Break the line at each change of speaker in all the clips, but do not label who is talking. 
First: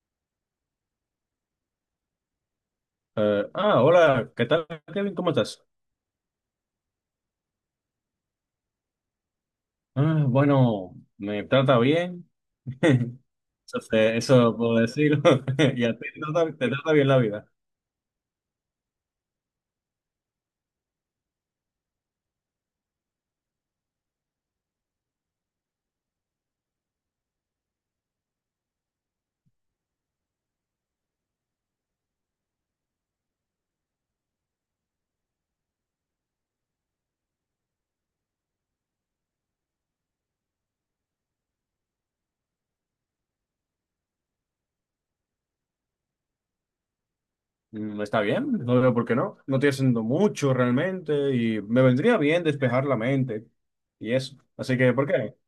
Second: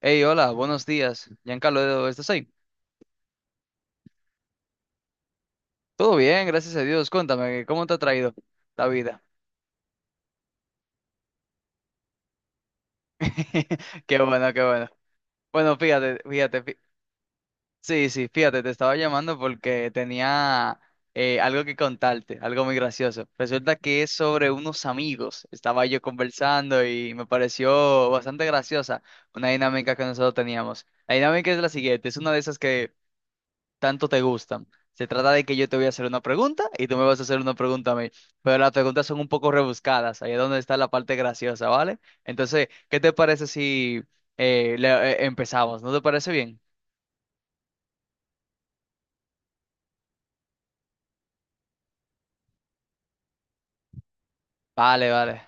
Hey, hola, buenos días. Giancarlo, ¿estás ahí?
Hola, ¿qué tal, Kevin? ¿Cómo estás?
Todo bien, gracias a Dios. Cuéntame, ¿cómo te ha traído la vida?
Bueno, me trata bien. Eso,
Qué bueno,
eso
qué
puedo
bueno.
decirlo.
Bueno,
Y a ti
fíjate,
te trata,
fíjate,
te trata bien la vida.
sí, sí, fíjate, te estaba llamando porque tenía algo que contarte, algo muy gracioso. Resulta que es sobre unos amigos. Estaba yo conversando y me pareció bastante graciosa una dinámica que nosotros teníamos. La dinámica es la siguiente, es una de esas que tanto te gustan. Se trata de que yo te voy a hacer una pregunta y tú me vas a hacer una pregunta a mí. Pero las preguntas son un poco rebuscadas, ahí es donde está la parte graciosa, ¿vale? Entonces, ¿qué te parece si empezamos? ¿No te parece bien?
Está bien, no veo por qué no. No estoy haciendo mucho realmente y me vendría bien despejar la mente y eso. Así que, ¿por
Vale,
qué?
vale.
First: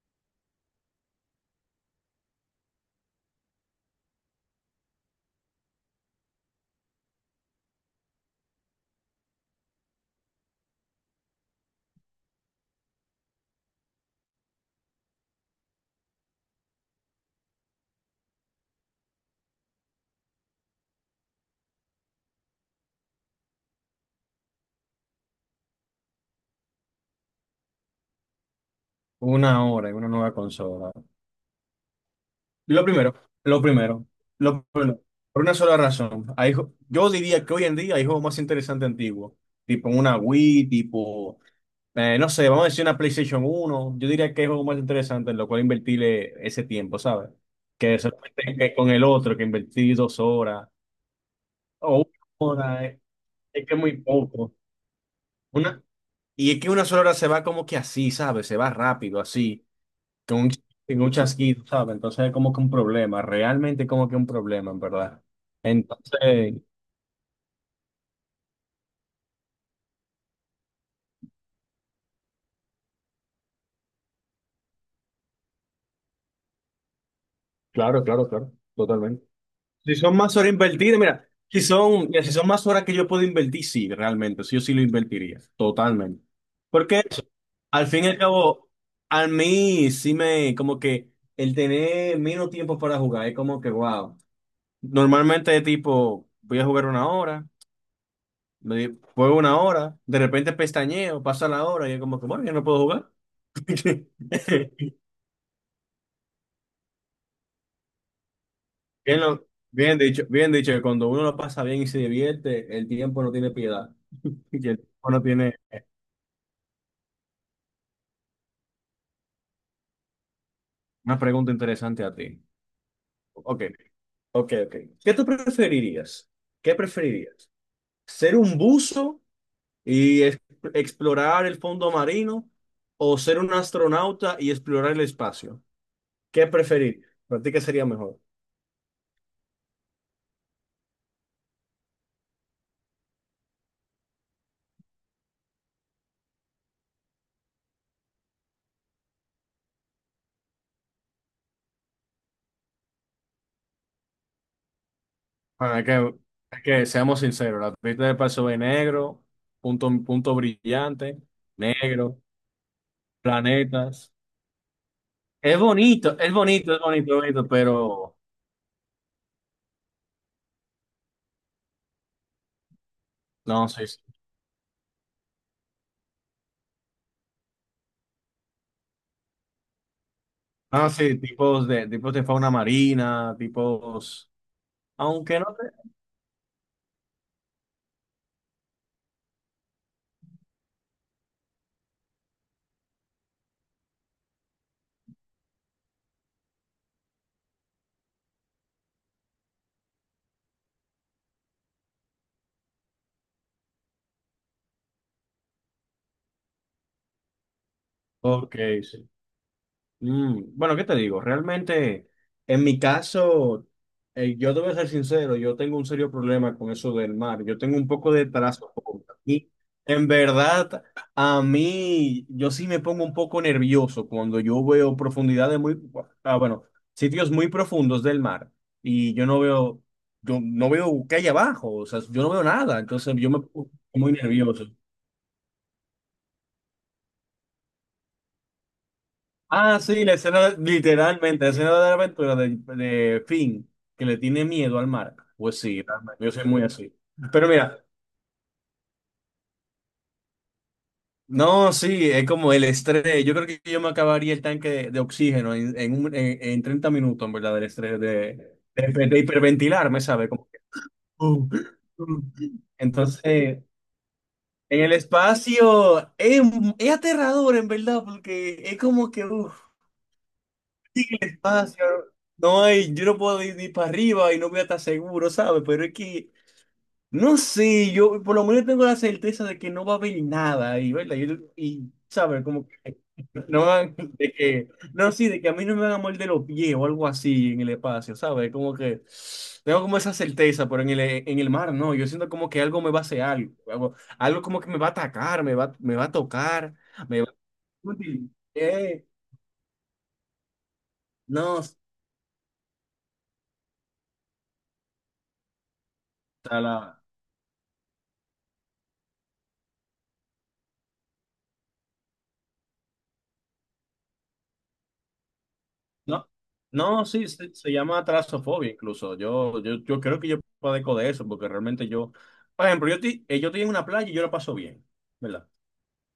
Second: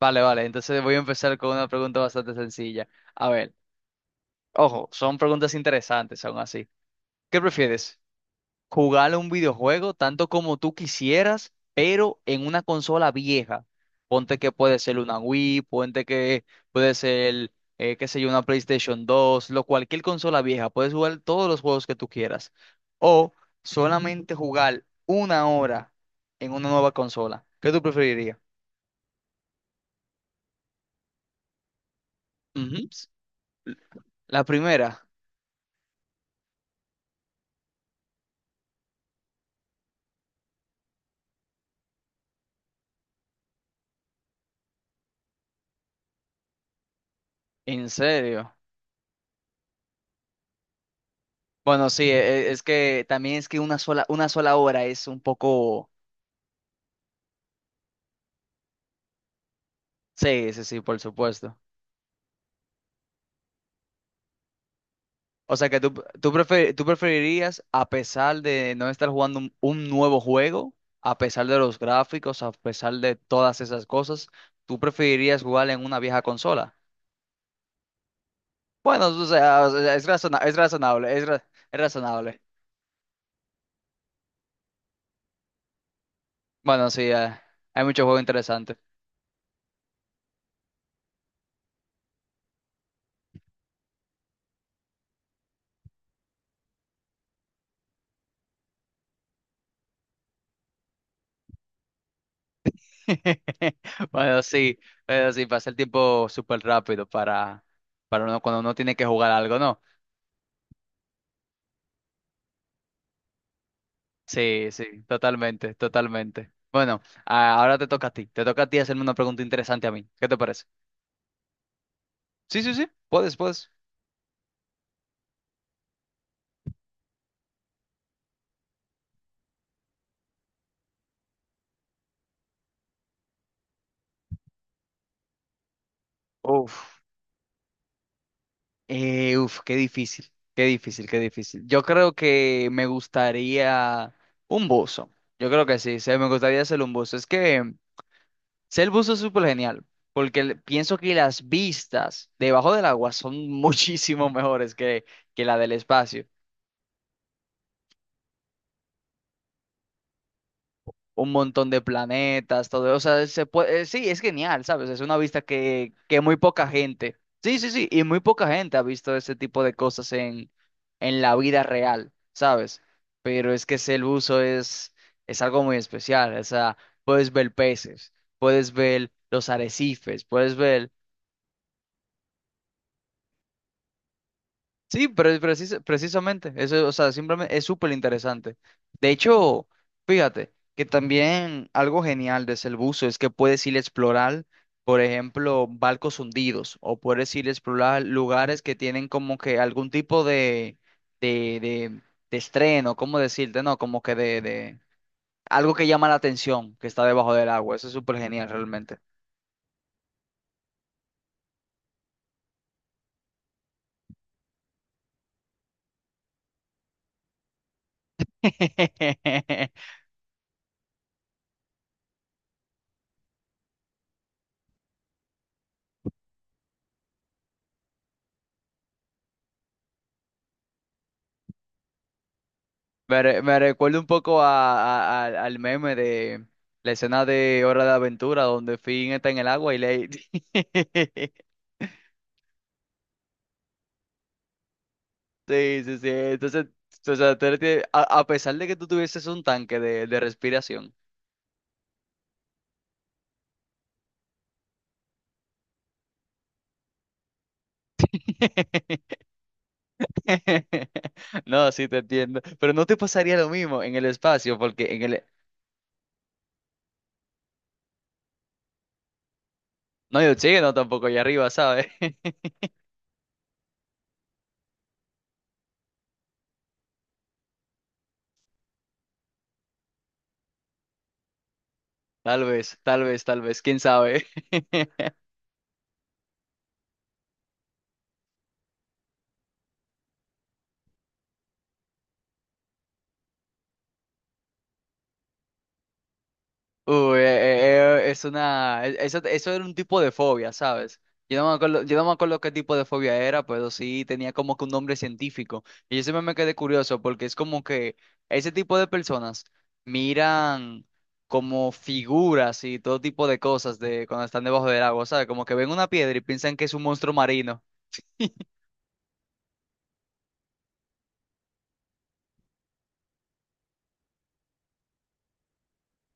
Vale, vale. Entonces voy a empezar con una pregunta bastante sencilla. A ver, ojo, son preguntas interesantes aún así. ¿Qué prefieres? Jugar un videojuego tanto como tú quisieras, pero en una consola vieja. Ponte que puede ser una Wii, ponte que puede ser, qué sé yo, una PlayStation 2 lo, cualquier consola vieja. Puedes jugar todos los juegos que tú quieras. O solamente jugar 1 hora en una nueva consola. ¿Qué tú preferirías?
Una hora y una nueva consola. Lo
Ujú.
primero, lo primero,
La
lo
primera,
primero. Por una sola razón. Yo diría que hoy en día hay juegos más interesantes antiguos. Tipo una Wii, tipo, no sé, vamos a decir una PlayStation uno. Yo diría que es algo más interesante en lo cual invertirle ese tiempo, ¿sabes?
¿en
Que
serio?
solamente que con el otro, que invertí dos horas
Bueno,
o
sí,
una
es
hora,
que también es que
es, que
una
es muy
sola, una
poco.
sola hora es un
Una,
poco...
y es que una sola hora se va como que así, ¿sabes? Se va rápido, así, con un,
Sí, sí, sí, por
con un
supuesto.
chasquido, ¿sabes? Entonces es como que un problema, realmente como que un problema, en verdad.
O sea que tú, tú,
Entonces,
prefe- tú preferirías, a pesar de no estar jugando un nuevo juego, a pesar de los gráficos, a pesar de todas esas cosas, tú preferirías jugar en una vieja consola.
claro, claro, claro,
Bueno,
totalmente.
o sea,
Si son más horas
es
invertidas,
razonable, es
mira, si
razonable.
son más horas que yo puedo invertir, sí, realmente, sí, yo sí lo invertiría, totalmente.
Bueno, sí,
Porque eso,
hay
al
muchos
fin y al
juegos
cabo,
interesantes.
a mí sí me, como que el tener menos tiempo para jugar, es como que, wow. Normalmente tipo, voy a jugar una hora, me juego una hora, de repente pestañeo, pasa la hora y es como que, bueno, ya no puedo jugar.
Bueno, sí, pero sí, pasa el tiempo súper rápido para uno, cuando uno tiene que
Bien,
jugar algo, ¿no?
bien dicho, que cuando uno lo pasa bien y se divierte, el tiempo no tiene piedad. Y
Sí,
el
sí,
tiempo no tiene.
totalmente, totalmente. Bueno, ahora te toca a ti. Te toca a ti hacerme una pregunta interesante a mí. ¿Qué te parece?
Una pregunta interesante a ti.
Sí, sí, sí. Puedes,
Ok,
puedes.
ok, ok. ¿Qué tú preferirías? ¿Qué preferirías? ¿Ser un buzo y explorar el fondo marino o ser un astronauta y explorar el espacio? ¿Qué
Uf,
preferirías? ¿Para ti qué sería mejor?
uf, qué difícil, qué difícil, qué difícil. Yo creo que me gustaría un buzo. Yo creo que sí, sí, me gustaría ser un buzo. Es que ser buzo es súper genial, porque pienso que las vistas debajo del agua son muchísimo mejores que, la del
Ah, es que,
espacio.
es que seamos sinceros, la pista del paso es negro, punto, punto brillante,
Un montón de
negro,
planetas, todo, o sea, se puede, sí,
planetas.
es genial, ¿sabes? Es una vista
Es
que,
bonito,
que
es
muy poca
bonito, es bonito,
gente,
bonito,
sí, sí, sí, y
pero
muy poca gente ha visto ese tipo de cosas en la vida real, ¿sabes? Pero es
no,
que
sí.
ese el uso es algo muy especial, o sea, puedes ver peces, puedes ver los arrecifes, puedes ver
Sí, tipos de fauna marina, tipos,
sí, pero
aunque no te.
precisamente, eso, o sea, simplemente es súper interesante. De hecho, fíjate que también algo genial de ese buzo es que puedes ir a explorar, por ejemplo, barcos hundidos o puedes ir a explorar lugares que tienen como que algún tipo de, de, de estreno, ¿cómo decirte? No, como que de algo que llama la atención, que está debajo del agua. Eso es súper genial
Ok,
realmente.
sí. Bueno, ¿qué te digo? Realmente, en mi caso, yo debo ser sincero, yo tengo un serio problema con eso del mar. Yo tengo un poco de trasfondo. Y en verdad, a mí, yo sí me pongo un poco nervioso cuando yo veo profundidades muy, bueno, sitios muy profundos del mar y yo no veo qué hay abajo, o sea, yo no veo nada, entonces
Me,
yo me
me
pongo
recuerda un
muy
poco
nervioso.
a, al meme de la escena de Hora de Aventura, donde Finn está en el agua y
Ah, sí,
le...
la escena, literalmente, la escena de la aventura de Finn, que le tiene miedo al mar. Pues
Sí,
sí,
sí, sí.
realmente, yo soy muy
Entonces,
así.
o sea, tú
Pero mira,
a pesar de que tú tuvieses un tanque de respiración.
no, sí, es como el estrés. Yo creo que yo me acabaría el tanque de oxígeno en 30 minutos, en verdad, del estrés, de, de, de hiperventilarme, ¿sabes? Como que, uh,
No, sí te
uh.
entiendo. Pero no te pasaría lo
Entonces,
mismo en el espacio,
en el
porque en el...
espacio es aterrador, en verdad, porque es como que, uff.
No, yo hay no tampoco allá arriba,
Ah, sí,
¿sabes?
claro. No hay, yo no puedo ir ni para arriba y no voy a estar seguro, ¿sabes? Pero es que, no sé, yo por lo menos tengo la certeza de que no va a haber nada y ¿verdad? Y, ¿sabes?
Tal
Como
vez,
que
tal vez, tal
no
vez,
no
quién
van,
sabe.
de que, no, sí, de que a mí no me van a morder los pies o algo así en el espacio, ¿sabes? Como que tengo como esa certeza, pero en el mar no, yo siento como que algo me va a hacer algo, algo, algo como que me va a atacar, me va a tocar,
Uy,
me va a... Eh,
eso, eso era un tipo de fobia, ¿sabes? Yo no me
no,
acuerdo, yo no me acuerdo qué tipo de fobia era, pero sí tenía como que un nombre científico. Y yo siempre me quedé
está
curioso
la...
porque es como que ese tipo de personas miran como figuras y todo tipo de cosas de cuando están debajo del agua, ¿sabes? Como que ven una piedra y
No,
piensan que es un
no,
monstruo
sí, se,
marino.
se llama trasofobia incluso. Yo creo que yo padezco de eso, porque realmente yo, por ejemplo, yo estoy en una playa y yo la paso bien, ¿verdad?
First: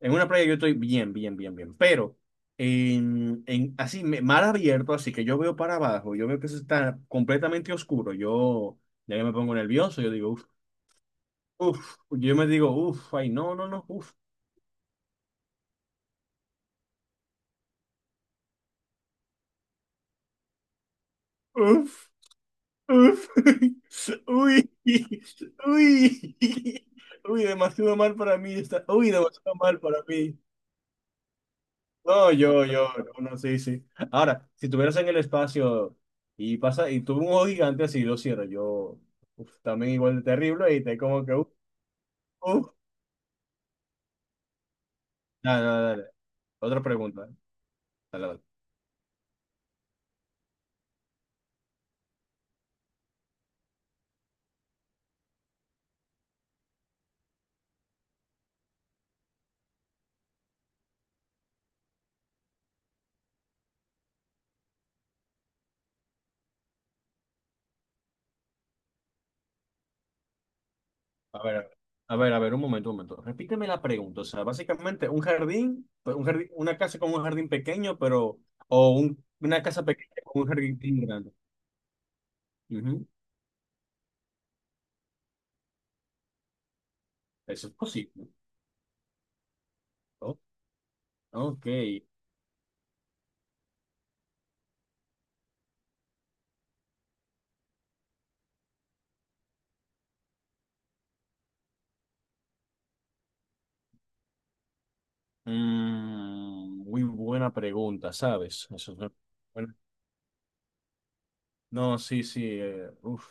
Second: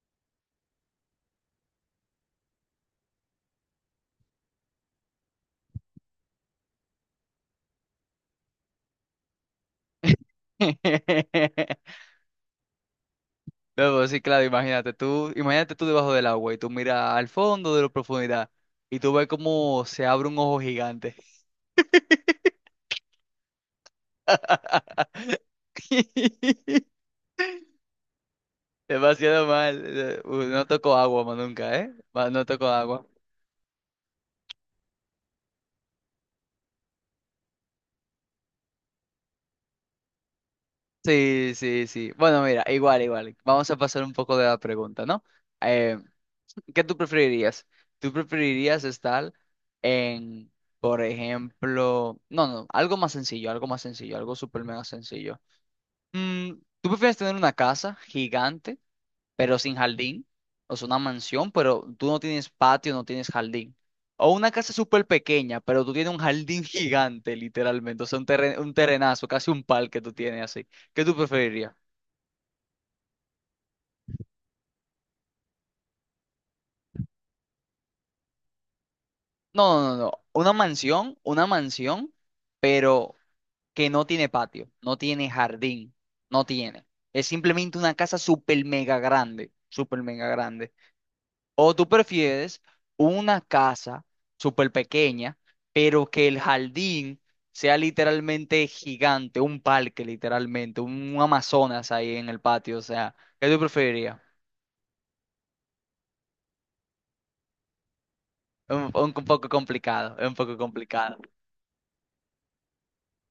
En una playa yo estoy bien, bien, bien, bien, pero en así, mar abierto, así que yo veo para abajo, yo veo que eso está completamente oscuro, yo ya que me pongo nervioso, yo digo, uff, uff, yo me digo, uff, ay, no, no, no,
No, pues sí, claro, imagínate tú debajo del agua y tú miras al fondo de la profundidad y tú ves cómo se abre un ojo gigante.
uff. Uf, uy, uy, uy, demasiado mal para mí está, uy,
Demasiado
demasiado
mal.
mal para mí.
No toco agua más nunca, ¿eh?
No,
No
yo,
toco
yo,
agua.
no, no, sí, sí. Ahora, si tuvieras en el espacio y pasa, y tuve un ojo gigante así, lo cierro, yo, uf, también igual de terrible, y te como que, uf,
Sí, sí, sí. Bueno, mira,
uf.
igual, igual. Vamos a pasar un poco de la pregunta, ¿no?
Nada, nada,
Eh,
dale. Otra
¿Qué tú
pregunta.
preferirías? ¿Tú
Dale, dale.
preferirías estar en, por ejemplo, no, no, algo más sencillo, algo más sencillo, algo súper mega sencillo. Mm, ¿tú prefieres tener una casa gigante, pero sin jardín? O sea, una mansión, pero tú no tienes patio, no tienes jardín. O una casa súper pequeña, pero tú tienes un jardín gigante, literalmente. O sea, un terrenazo, casi un parque tú tienes así. ¿Qué tú
A ver,
preferirías?
a ver, a ver, un momento, un momento. Repíteme la pregunta. O sea, básicamente un jardín, pero un jardín, una casa con un jardín pequeño, pero, o una
No,
casa
no, no, no.
pequeña con un jardín grande.
Una mansión,
Ujú.
pero que no tiene patio, no tiene jardín, no tiene. Es
Eso es
simplemente una casa
posible.
súper mega grande, súper mega
O-
grande.
ok.
¿O tú prefieres una casa súper pequeña, pero que el jardín sea literalmente gigante, un parque literalmente, un Amazonas ahí en el patio? O sea, ¿qué tú preferirías?
Muy buena pregunta, ¿sabes? Eso es
Un poco
bueno,
complicado, es un poco complicado.
no, sí, sí. Uf,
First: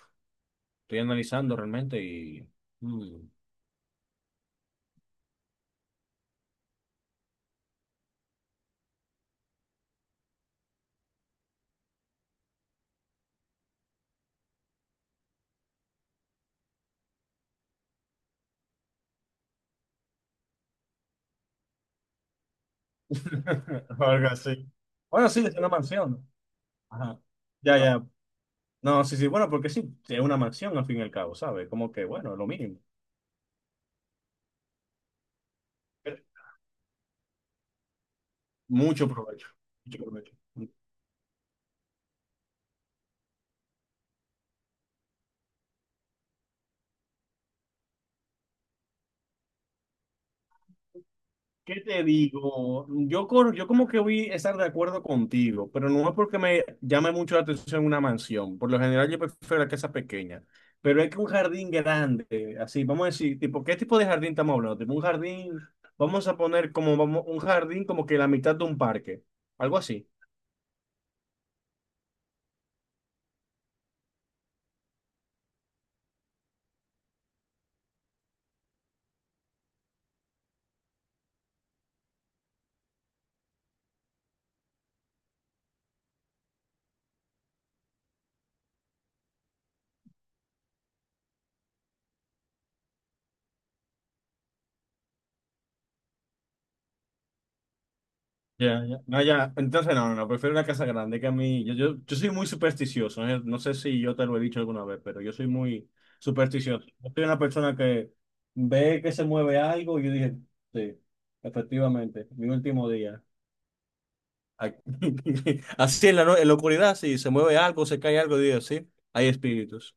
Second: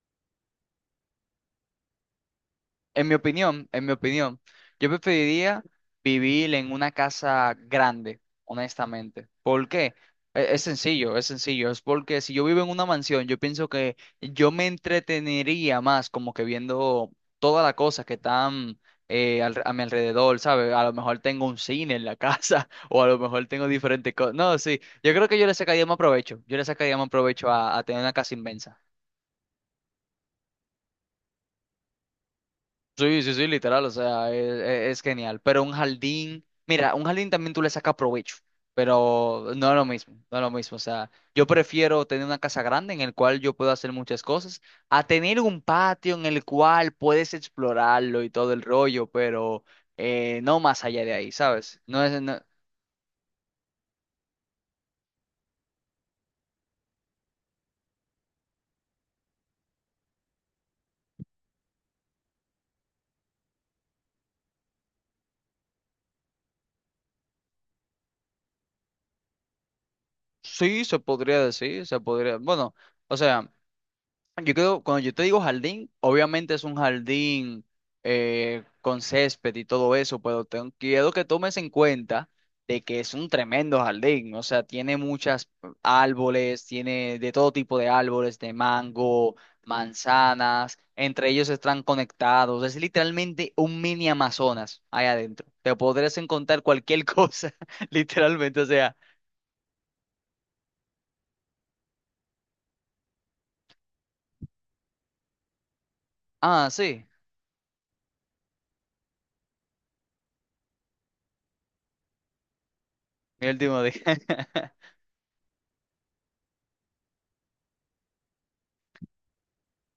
estoy analizando realmente y... Mm.
En mi opinión, yo preferiría vivir en una casa grande, honestamente. ¿Por qué? Es sencillo, es sencillo. Es porque si yo vivo en una mansión, yo pienso que yo me entretenería más como que viendo todas las cosas que están a mi alrededor, ¿sabes? A lo mejor tengo un cine en la casa o a lo mejor tengo diferentes
Algo
cosas. No,
así.
sí, yo creo
Bueno,
que
sí,
yo le
es una
sacaría más
mansión.
provecho. Yo le sacaría más
Ajá.
provecho
Ya,
a tener
ya.
una casa inmensa.
No, sí, sí, bueno, porque sí, es una mansión al fin y al cabo, ¿sabes? Como que, bueno, lo mínimo.
Sí, sí, sí, literal, o sea, es, es genial. Pero un
Pero
jardín, mira, un jardín también tú le sacas provecho,
mucho provecho,
pero no es lo
mucho
mismo,
provecho.
no es lo mismo. O sea, yo prefiero tener una casa grande en el cual yo puedo hacer muchas cosas, a tener un patio en el cual puedes explorarlo y todo el rollo, pero no más allá de ahí, ¿sabes?
¿Qué
No
te
es, no-
digo? Yo como que voy a estar de acuerdo contigo, pero no es porque me llame mucho la atención una mansión. Por lo general yo prefiero la casa pequeña, pero es que un jardín grande, así, vamos a decir, tipo, ¿qué tipo de jardín estamos hablando? Tipo, un jardín, vamos a poner como vamos, un jardín como que la mitad de un parque, algo así.
sí, se podría decir, se podría, bueno, o sea. Yo creo, cuando yo te digo jardín, obviamente es un jardín con césped y todo eso, pero quiero que tomes en cuenta de que es un tremendo jardín, o sea, tiene muchas árboles, tiene de todo tipo de árboles, de mango, manzanas, entre ellos están conectados, es literalmente un mini Amazonas ahí adentro, te podrás encontrar cualquier cosa, literalmente, o
Ya,
sea,
ya. No, ya. Entonces, no, no, no, prefiero una casa grande que a mí. Yo soy muy supersticioso. ¿Eh? No sé si yo te lo he dicho alguna vez, pero yo soy muy
ah,
supersticioso.
sí,
Yo soy una persona que ve que se mueve algo y yo dije, sí, efectivamente, mi último día.
mi último día.
Aquí. Así en la, en la oscuridad, si se mueve algo, se cae algo, digo, sí, hay espíritus.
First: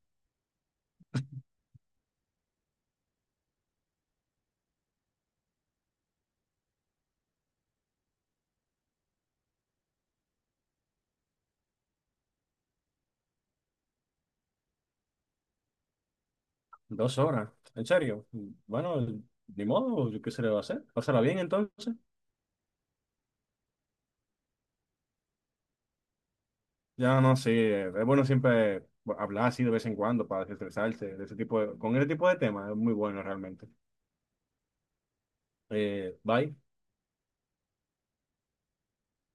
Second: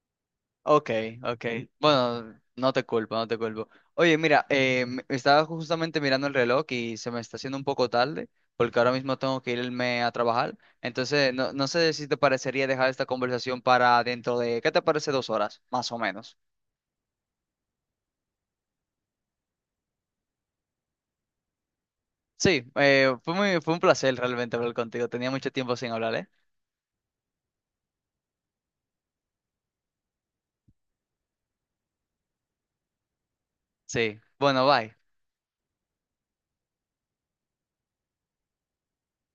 Ok, ok. Bueno, no te culpo, no te culpo. Oye, mira, estaba justamente mirando el reloj y se me está haciendo un poco tarde porque ahora mismo tengo que irme a trabajar. Entonces, no, no sé si te parecería dejar esta conversación para dentro de, ¿qué te parece 2 horas, más o menos?
Dos horas, en serio. Bueno, ni modo, qué se le va a hacer. Pasará bien entonces.
Sí, fue un placer realmente hablar contigo. Tenía mucho tiempo sin hablar, ¿eh?
Ya no sé, es bueno siempre hablar así de vez en cuando para desestresarse de ese tipo de, con ese tipo de temas, es muy bueno realmente.
Sí. Bueno, bye.
Bye.